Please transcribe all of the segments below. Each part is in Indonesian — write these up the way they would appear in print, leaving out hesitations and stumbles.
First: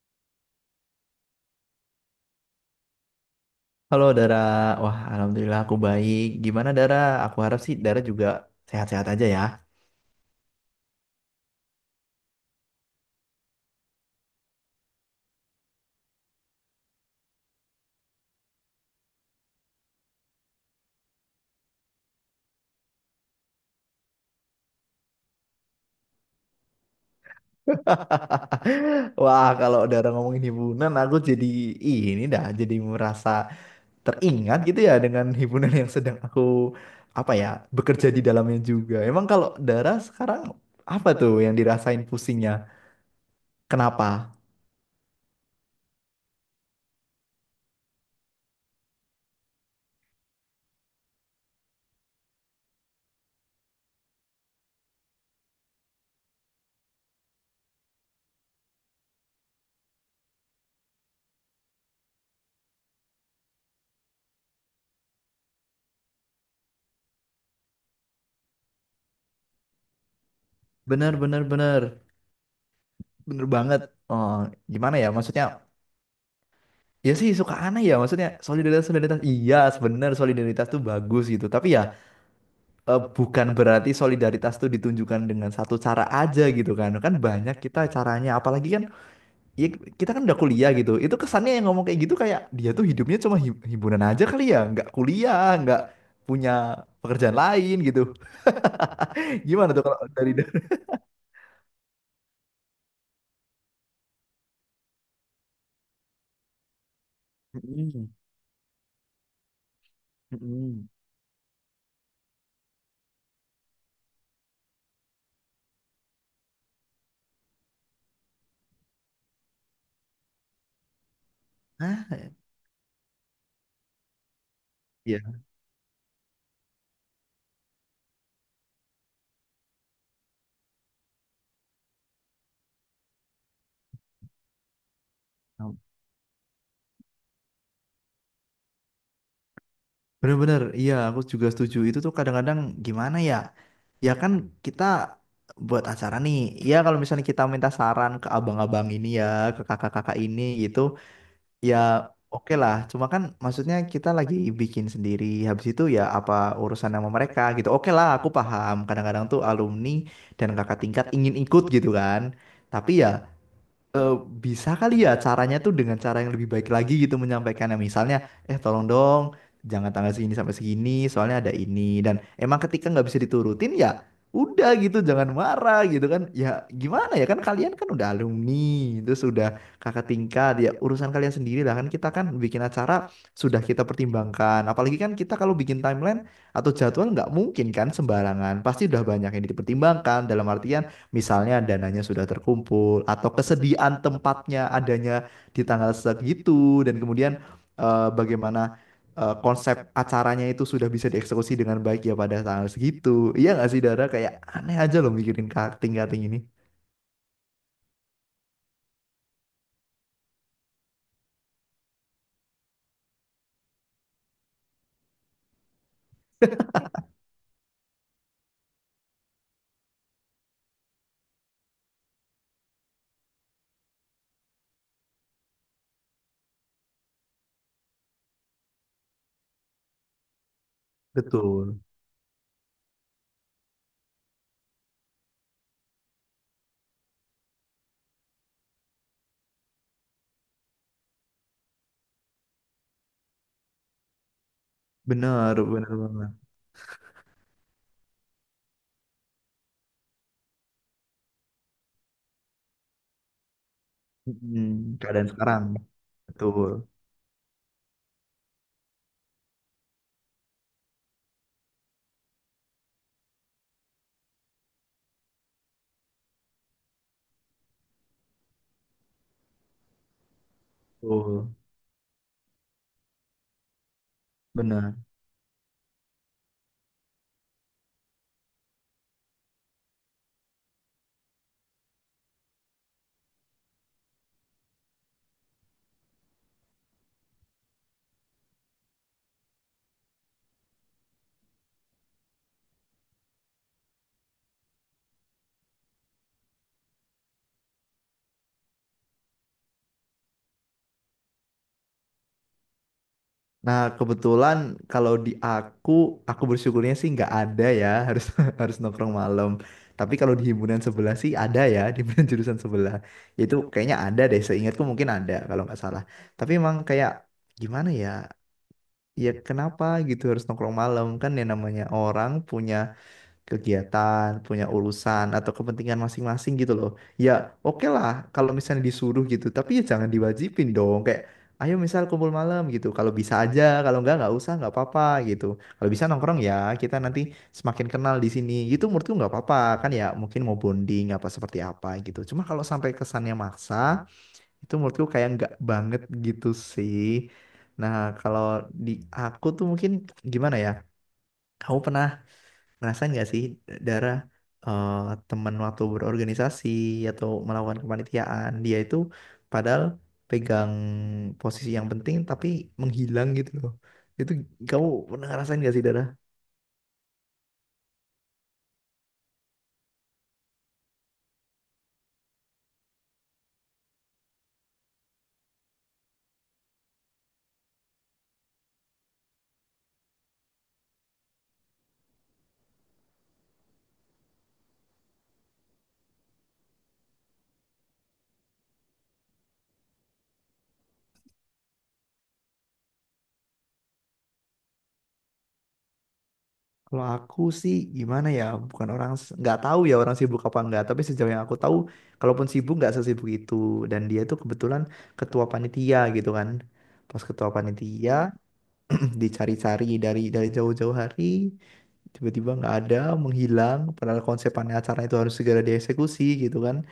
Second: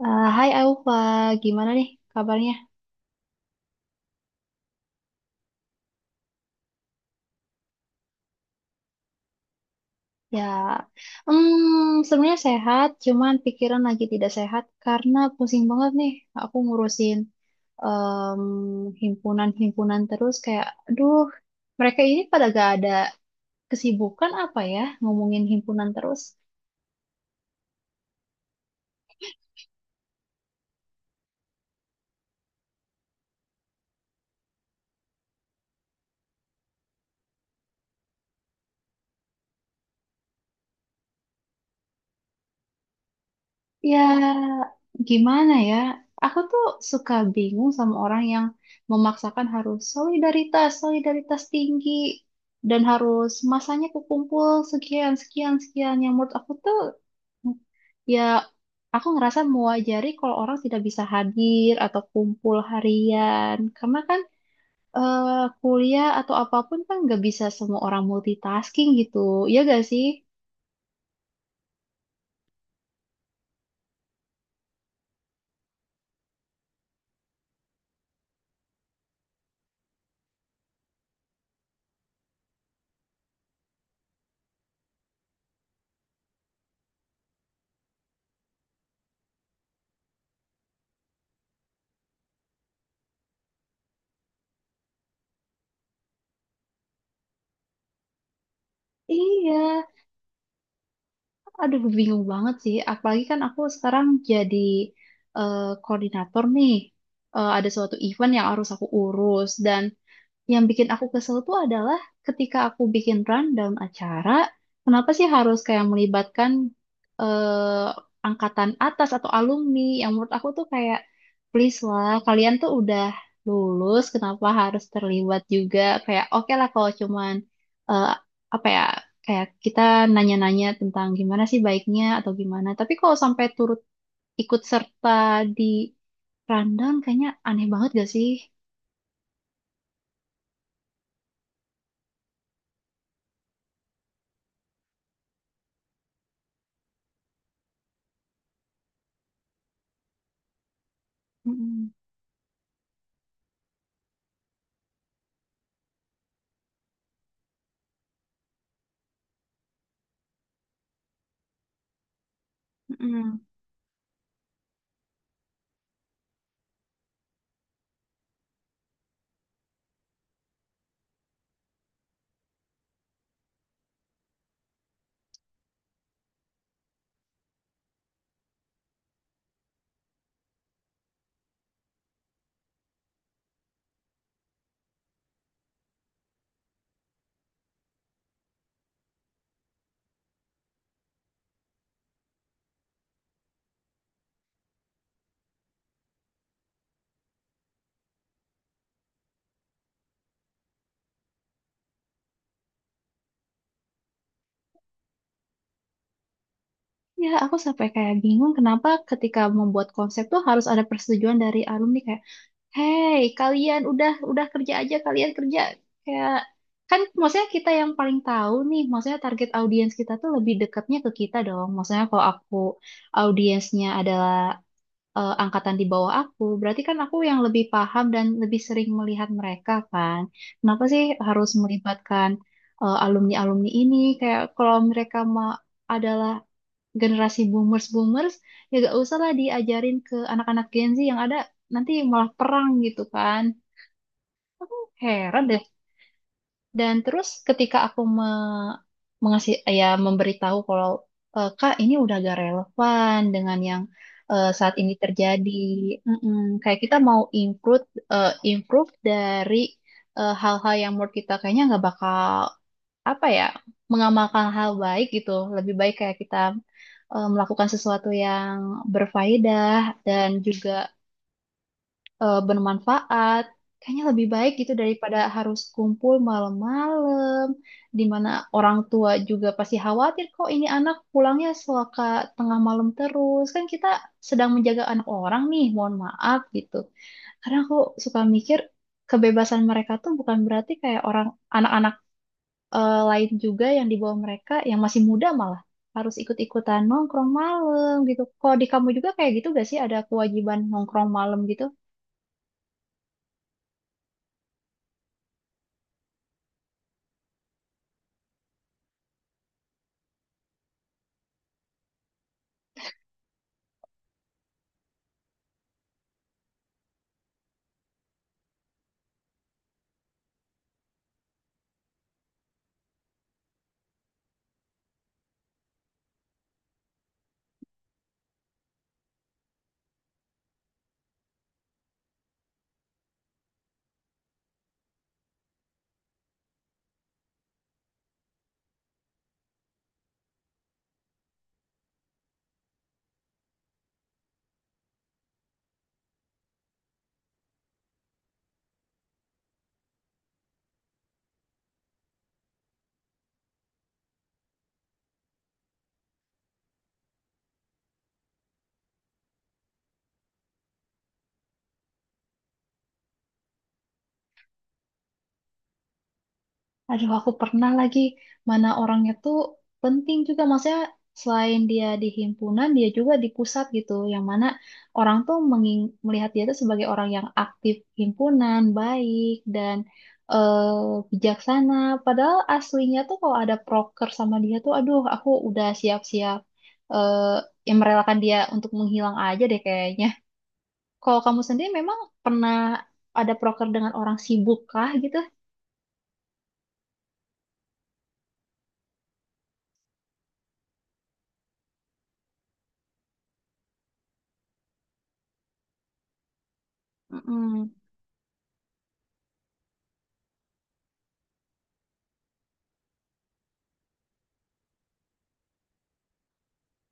Hai Aufa, gimana nih kabarnya? Halo Dara, wah alhamdulillah aku baik. Gimana Dara? Aku harap sih Dara juga sehat-sehat aja ya. Ya, sebenarnya sehat, cuman pikiran lagi tidak sehat karena pusing banget nih. Aku ngurusin em, himpunan-himpunan terus, kayak, aduh, mereka ini pada gak ada kesibukan apa ya, ngomongin himpunan terus. Wah kalau Dara ngomongin hiburan, aku jadi ini dah, jadi merasa teringat gitu ya dengan hiburan yang sedang aku apa ya bekerja di dalamnya juga. Emang kalau Dara sekarang apa tuh yang dirasain pusingnya? Kenapa? Ya, gimana ya? Aku tuh suka bingung sama orang yang memaksakan harus solidaritas, solidaritas tinggi, dan harus masanya kekumpul sekian, sekian, sekian. Yang menurut aku tuh, ya, aku ngerasa mewajari kalau orang tidak bisa hadir atau kumpul harian. Karena kan eh, kuliah atau apapun kan nggak bisa semua orang multitasking gitu. Iya gak sih? Bener bener bener bener banget. Oh, gimana ya? Maksudnya? Ya sih suka aneh ya maksudnya solidaritas solidaritas iya sebenarnya solidaritas tuh bagus gitu tapi ya bukan berarti solidaritas tuh ditunjukkan dengan satu cara aja gitu kan kan banyak kita caranya apalagi kan ya kita kan udah kuliah gitu itu kesannya yang ngomong kayak gitu kayak dia tuh hidupnya cuma himpunan aja kali ya nggak kuliah nggak punya pekerjaan lain gitu. Gimana tuh Iya. kalau dari. Aduh, bingung banget sih. Apalagi kan aku sekarang jadi koordinator nih. Ada suatu Mm-mm, event yang harus aku urus. Dan yang bikin mm-mm. aku kesel tuh adalah ketika aku bikin rundown acara, kenapa sih harus kayak melibatkan angkatan atas atau alumni? Yang menurut aku tuh kayak please lah, kalian tuh udah lulus, kenapa harus Iya, terlibat juga? Kayak oke lah kalau cuman eh, apa ya? Kayak kita nanya-nanya tentang gimana sih baiknya atau gimana. Tapi kalau sampai turut ikut serta di rundown, kayaknya aneh banget gak sih? bener-bener, iya aku juga setuju. Itu tuh kadang-kadang gimana ya? Ya kan kita buat acara nih. Ya kalau misalnya kita minta saran ke abang-abang ini ya, ke kakak-kakak ini gitu, ya Mm-mm, oke lah. Cuma kan maksudnya kita lagi bikin sendiri. Habis itu ya apa urusan sama mereka gitu. Oke lah, aku paham. Kadang-kadang tuh alumni dan kakak tingkat ingin ikut gitu kan. Tapi ya mm-mm. eh, bisa kali ya caranya tuh dengan cara yang lebih baik lagi gitu menyampaikannya, misalnya tolong dong jangan tanggal segini sampai segini soalnya ada ini. Dan emang ketika nggak bisa diturutin ya udah gitu, jangan marah gitu kan. Ya gimana ya, kan kalian kan udah alumni terus sudah kakak tingkat, ya urusan kalian sendiri lah. Kan kita kan bikin acara sudah kita pertimbangkan, apalagi kan kita kalau bikin timeline atau jadwal nggak mungkin kan sembarangan, pasti udah banyak yang dipertimbangkan dalam artian misalnya dananya sudah terkumpul atau kesediaan tempatnya adanya di tanggal segitu, dan kemudian bagaimana konsep acaranya itu sudah bisa dieksekusi dengan baik ya pada tanggal segitu. Iya nggak sih Dara? Kayak aneh aja loh mikirin cutting-cutting ini. Ya, aku sampai kayak bingung kenapa ketika membuat konsep tuh harus ada persetujuan dari alumni, kayak, "Hey, kalian udah kerja aja, kalian kerja." Kayak, kan maksudnya kita yang paling tahu nih, maksudnya target audiens kita tuh lebih dekatnya ke kita dong. Maksudnya kalau aku audiensnya adalah angkatan di bawah aku, berarti kan aku yang lebih paham dan lebih sering melihat mereka kan. Kenapa sih harus Betul. melibatkan alumni alumni ini? Kayak kalau mereka mau adalah generasi boomers-boomers, ya gak usah lah diajarin ke anak-anak Gen Z yang ada, nanti malah perang gitu kan. Aku heran Bener, deh. bener banget. Dan terus ketika aku me mengasih ya memberitahu kalau, "Eh, Kak, ini udah gak relevan dengan yang saat ini Mm-mm. Keadaan terjadi." sekarang. Mm-mm. Betul. Kayak kita mau improve dari hal-hal yang menurut kita kayaknya nggak bakal, apa ya, mengamalkan hal baik gitu. Lebih baik kayak kita melakukan sesuatu yang berfaedah dan juga Betul. Bermanfaat, kayaknya lebih baik gitu, Bener. daripada harus kumpul malam-malam di mana orang tua juga pasti khawatir, kok ini anak pulangnya suka tengah malam terus, kan kita sedang menjaga anak orang nih, mohon maaf gitu. Karena aku suka mikir kebebasan mereka tuh bukan berarti kayak orang anak-anak lain juga yang di bawah mereka yang masih muda malah harus ikut-ikutan nongkrong malam gitu. Kalau di kamu juga kayak gitu gak sih, ada kewajiban nongkrong malam gitu? Nah, kebetulan kalau di aku bersyukurnya sih nggak ada ya, harus harus nongkrong malam. Tapi kalau di himpunan sebelah sih ada ya, di himpunan jurusan sebelah. Ya, itu kayaknya ada deh, seingatku mungkin ada kalau nggak salah. Tapi emang kayak gimana ya? Ya kenapa gitu harus nongkrong malam, kan yang namanya orang punya kegiatan, punya urusan atau kepentingan masing-masing gitu loh. Ya, oke lah kalau misalnya disuruh gitu, tapi ya jangan diwajibin dong. Kayak ayo misal kumpul malam gitu. Kalau bisa aja, kalau enggak nggak usah, nggak apa-apa gitu. Kalau bisa nongkrong ya, kita nanti semakin kenal di sini. Gitu menurutku nggak apa-apa kan ya, mungkin mau bonding apa seperti apa gitu. Cuma kalau sampai kesannya maksa, itu menurutku kayak nggak banget gitu sih. Nah, kalau di aku tuh mungkin gimana ya? Kamu pernah ngerasain nggak sih darah, eh, temen waktu berorganisasi atau melakukan kepanitiaan, dia itu padahal pegang posisi yang penting tapi menghilang gitu loh. Itu kamu pernah ngerasain nggak sih darah? Aduh, aku pernah, lagi mana orangnya tuh penting juga. Maksudnya selain dia di himpunan, dia juga di pusat gitu. Yang mana orang tuh melihat dia tuh sebagai orang yang aktif himpunan, baik, dan eh, bijaksana. Padahal aslinya tuh kalau ada proker sama dia tuh, aduh, aku udah siap-siap, eh, yang merelakan dia untuk menghilang aja deh kayaknya. Kalau kamu sendiri memang pernah ada proker dengan orang sibuk kah gitu? Kalau aku sih gimana ya, bukan orang, nggak tahu ya orang sibuk apa enggak, tapi sejauh yang aku tahu, kalaupun sibuk nggak sesibuk itu. Dan dia itu kebetulan ketua panitia gitu kan. Pas ketua Mm-mm. panitia dicari-cari dari jauh-jauh hari tiba-tiba nggak ada, menghilang, padahal konsepannya acara itu harus segera dieksekusi gitu kan,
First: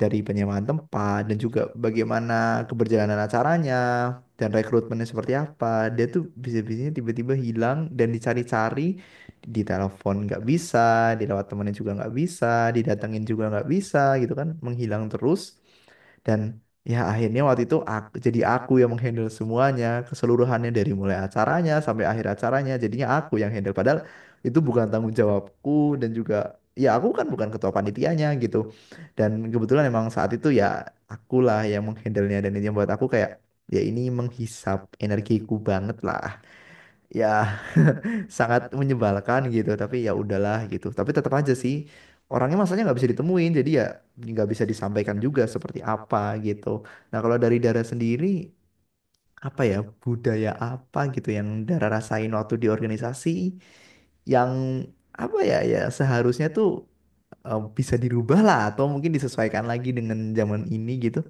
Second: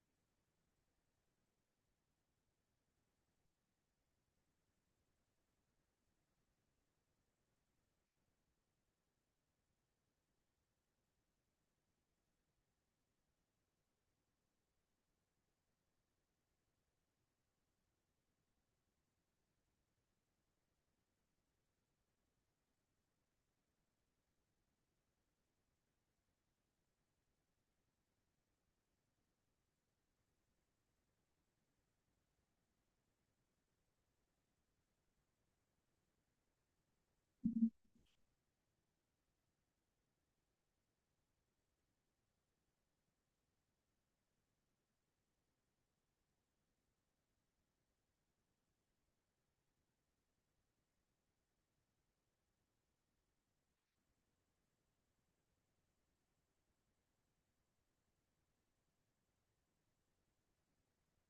dari penyewaan tempat dan juga bagaimana keberjalanan acaranya dan rekrutmennya seperti apa. Dia tuh bisa-bisanya tiba-tiba hilang dan dicari-cari, di telepon nggak bisa, di lewat temennya juga nggak bisa, didatengin juga nggak bisa gitu kan, menghilang terus. Dan ya akhirnya waktu itu aku, jadi aku yang menghandle semuanya, keseluruhannya dari mulai acaranya sampai akhir acaranya, jadinya aku yang handle. Padahal itu bukan tanggung jawabku dan juga ya aku kan bukan ketua panitianya gitu. Dan kebetulan emang saat itu ya akulah yang menghandlenya, dan itu yang buat aku kayak, ya ini menghisap energiku banget lah. Ya sangat menyebalkan gitu, tapi ya udahlah gitu, tapi tetap aja sih orangnya masanya nggak bisa ditemuin, jadi ya nggak bisa disampaikan juga seperti apa gitu. Nah kalau dari Dara sendiri, apa ya, budaya apa gitu yang Dara rasain waktu di organisasi yang apa ya, ya seharusnya tuh bisa dirubah lah atau mungkin disesuaikan lagi dengan zaman ini gitu,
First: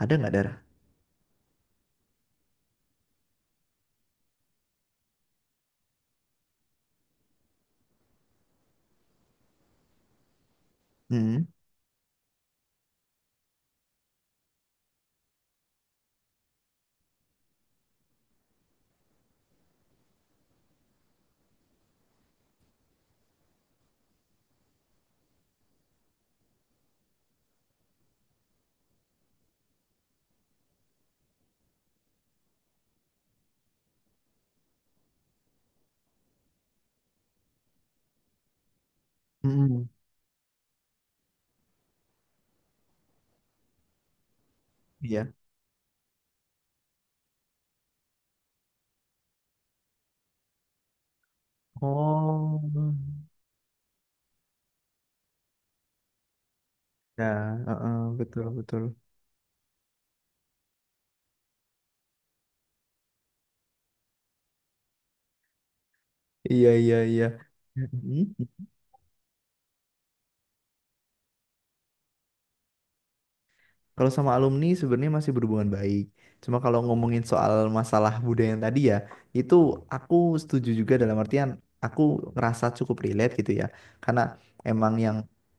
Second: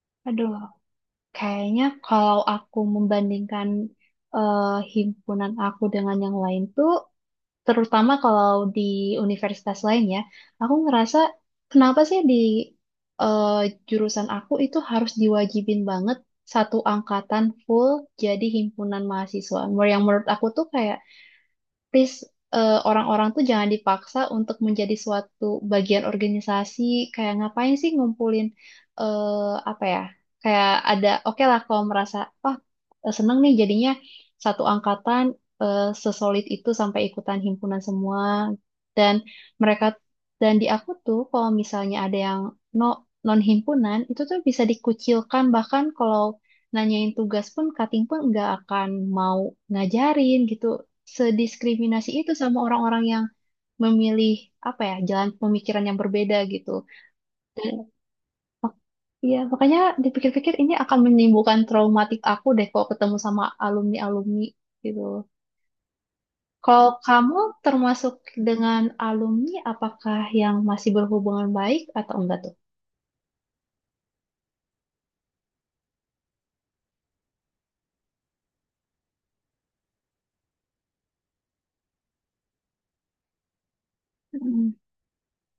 ada nggak Aduh. Dara? Kayaknya kalau aku membandingkan eh, himpunan aku dengan yang lain tuh, terutama kalau di universitas lain ya, aku ngerasa Hmm, kenapa sih di eh, jurusan aku itu harus diwajibin banget satu angkatan full jadi himpunan mahasiswa. Yang menurut aku tuh kayak please, orang-orang tuh jangan dipaksa untuk menjadi suatu bagian organisasi. Kayak ngapain sih ngumpulin apa ya, kayak ada oke lah kalau merasa wah, seneng nih jadinya satu angkatan sesolid itu sampai ikutan himpunan semua dan mereka. mm Dan di aku tuh kalau misalnya ada yang no non himpunan itu tuh bisa iya. dikucilkan, bahkan kalau nanyain tugas pun cutting pun nggak akan mau ngajarin gitu, sediskriminasi itu sama Oh, orang-orang yang memilih, apa ya, jalan pemikiran yang berbeda gitu. ya Dan heeh, betul mak- betul. iya makanya, dipikir-pikir ini akan menimbulkan traumatik aku deh kalau ketemu sama alumni-alumni gitu. Iya, Kalau iya, iya. kamu Mhm. termasuk dengan alumni, apakah yang masih berhubungan baik atau enggak tuh? Kalau sama alumni sebenarnya masih berhubungan baik. Cuma kalau ngomongin soal masalah budaya yang tadi ya, itu aku setuju juga dalam artian aku ngerasa cukup relate gitu ya. Karena Mm-mm, emang yang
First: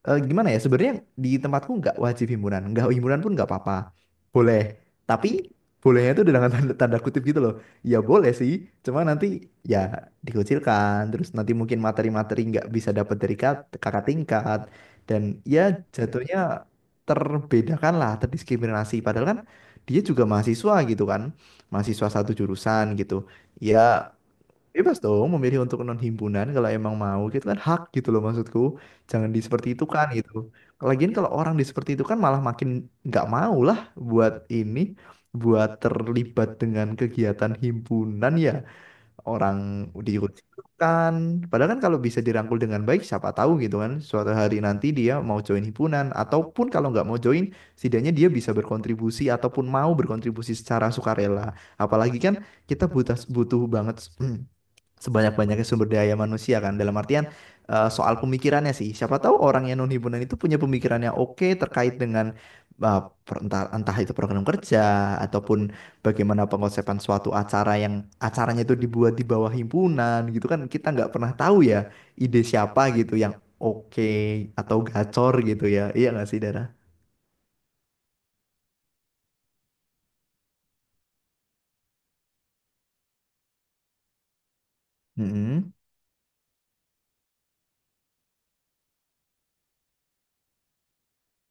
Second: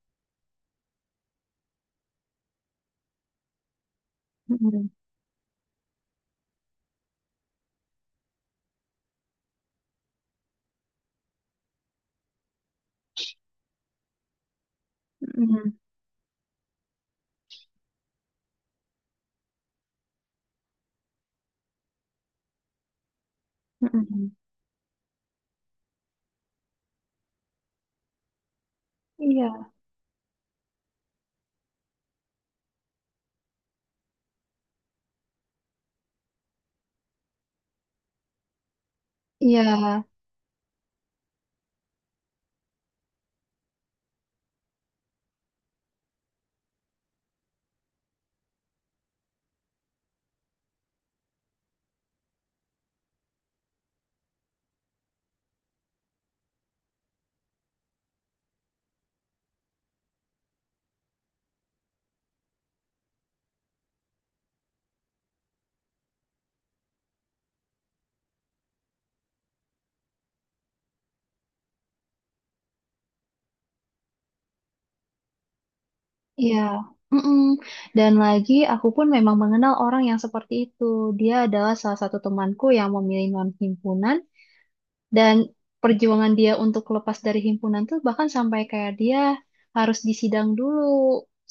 gimana ya sebenarnya di tempatku nggak wajib himpunan, nggak himpunan pun nggak apa-apa, boleh. mm-mm, Tapi bolehnya itu dengan tanda, tanda kutip gitu loh. Ya boleh sih, cuma nanti ya dikucilkan. Terus nanti mungkin materi-materi nggak bisa dapat dari kakak tingkat, dan ya mm-mm, jatuhnya terbedakan lah, terdiskriminasi. Padahal kan dia juga mahasiswa gitu kan, mahasiswa satu jurusan gitu. Ya mm-mm. bebas dong memilih untuk non himpunan kalau emang mau gitu kan, hak gitu loh maksudku. Jangan di Iya, seperti itu kan gitu. Lagian kalau orang di seperti itu kan malah makin nggak mau lah buat ini, buat terlibat dengan kegiatan himpunan, ya orang iya. dirugikan. Padahal kan kalau bisa dirangkul dengan baik, siapa tahu gitu kan. Suatu hari nanti dia mau join himpunan, ataupun kalau nggak mau join, setidaknya dia bisa berkontribusi ataupun mau berkontribusi secara sukarela. Apalagi kan kita butuh butuh banget sebanyak-banyaknya sumber daya manusia kan, dalam artian soal pemikirannya sih siapa tahu orang yang non himpunan itu punya pemikiran yang oke terkait dengan eh, entah itu program kerja ataupun bagaimana pengosepan suatu acara yang acaranya itu dibuat di bawah himpunan gitu kan. Kita nggak pernah tahu ya ide siapa gitu yang oke atau gacor gitu, ya iya nggak sih Iya, Dara? mm-mm. Dan lagi aku pun memang mengenal orang yang seperti itu. Dia adalah salah satu temanku yang memilih non-himpunan, dan Mm-mm. perjuangan dia untuk lepas dari himpunan tuh bahkan sampai kayak dia harus disidang dulu,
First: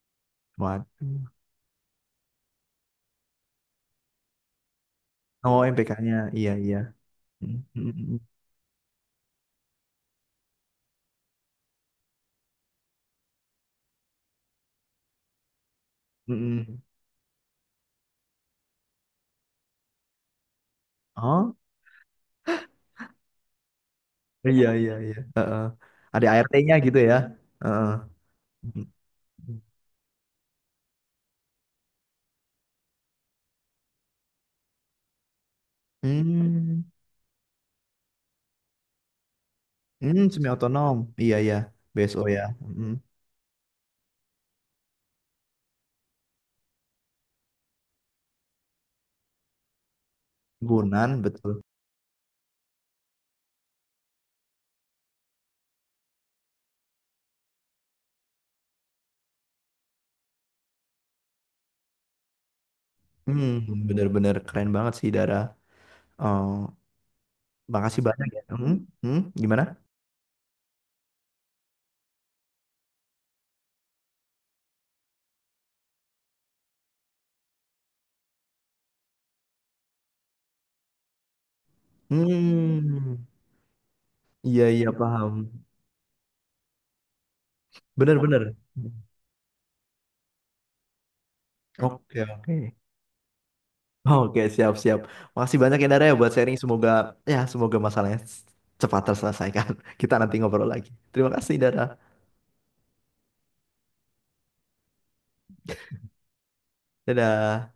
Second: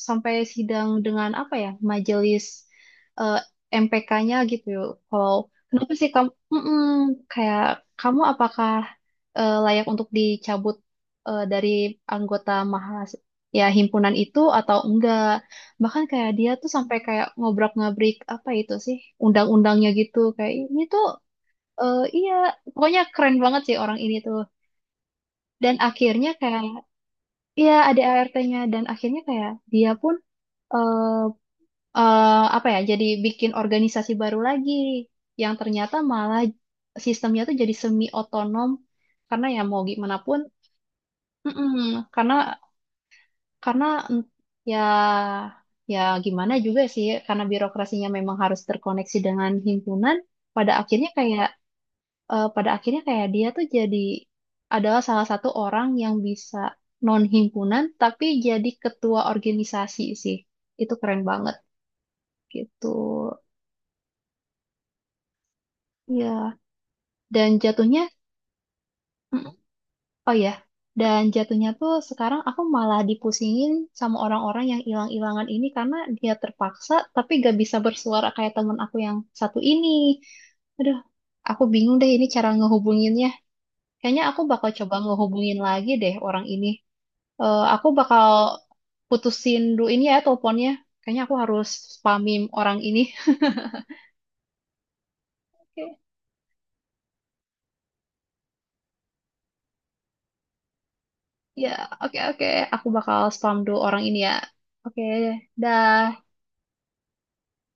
sampai sidang Waduh. dengan, apa ya, majelis MPK-nya gitu. Kalau Oh, kenapa sih MPK-nya, kamu, iya iya. mm-mm, kayak Mm-mm. kamu apakah layak untuk dicabut dari anggota mahas ya himpunan itu atau enggak? Bahkan kayak dia tuh Mm-mm. sampai kayak ngobrak-ngabrik apa itu sih undang-undangnya gitu. Kayak ini tuh. Oh, Iya, pokoknya keren banget sih orang ini tuh. iya iya iya. Dan Ada akhirnya, kayak, ART-nya gitu ya. iya Heeh. ada ART-nya, dan akhirnya kayak dia pun eh eh, apa ya, jadi bikin organisasi baru lagi yang ternyata malah Hmm, sistemnya tuh jadi semi otonom, karena ya mau gimana pun, semi otonom. Iya iya, mm-mm, BSO karena ya. Hmm. karena mm, ya ya gimana juga sih, karena birokrasinya memang harus terkoneksi dengan himpunan. Pada akhirnya Gunan kayak betul. Pada akhirnya kayak dia tuh jadi adalah salah satu orang yang bisa non himpunan tapi jadi ketua organisasi sih, itu keren banget gitu. Hmm, bener-bener keren banget sih Dara. Ya Oh, dan makasih jatuhnya banyak ya. Mm, Gimana? oh ya, dan jatuhnya tuh sekarang aku malah dipusingin sama orang-orang yang hilang-hilangan ini karena dia terpaksa tapi gak bisa bersuara kayak temen aku yang satu ini. Aduh, aku bingung deh ini cara Hmm, ngehubunginnya, kayaknya aku iya bakal iya coba paham. ngehubungin lagi deh orang ini. Aku bakal Bener-bener. putusin dulu ini ya teleponnya. Kayaknya aku harus Oke spamin oke. orang ini. Oke siap siap. Makasih banyak ya Oke, Dara ya buat sharing. Semoga masalahnya cepat terselesaikan. Kita nanti ngobrol lagi. Terima kasih ya, Dara. oke, oke. Aku bakal spam dulu orang ini ya. Oke, dah. Dadah.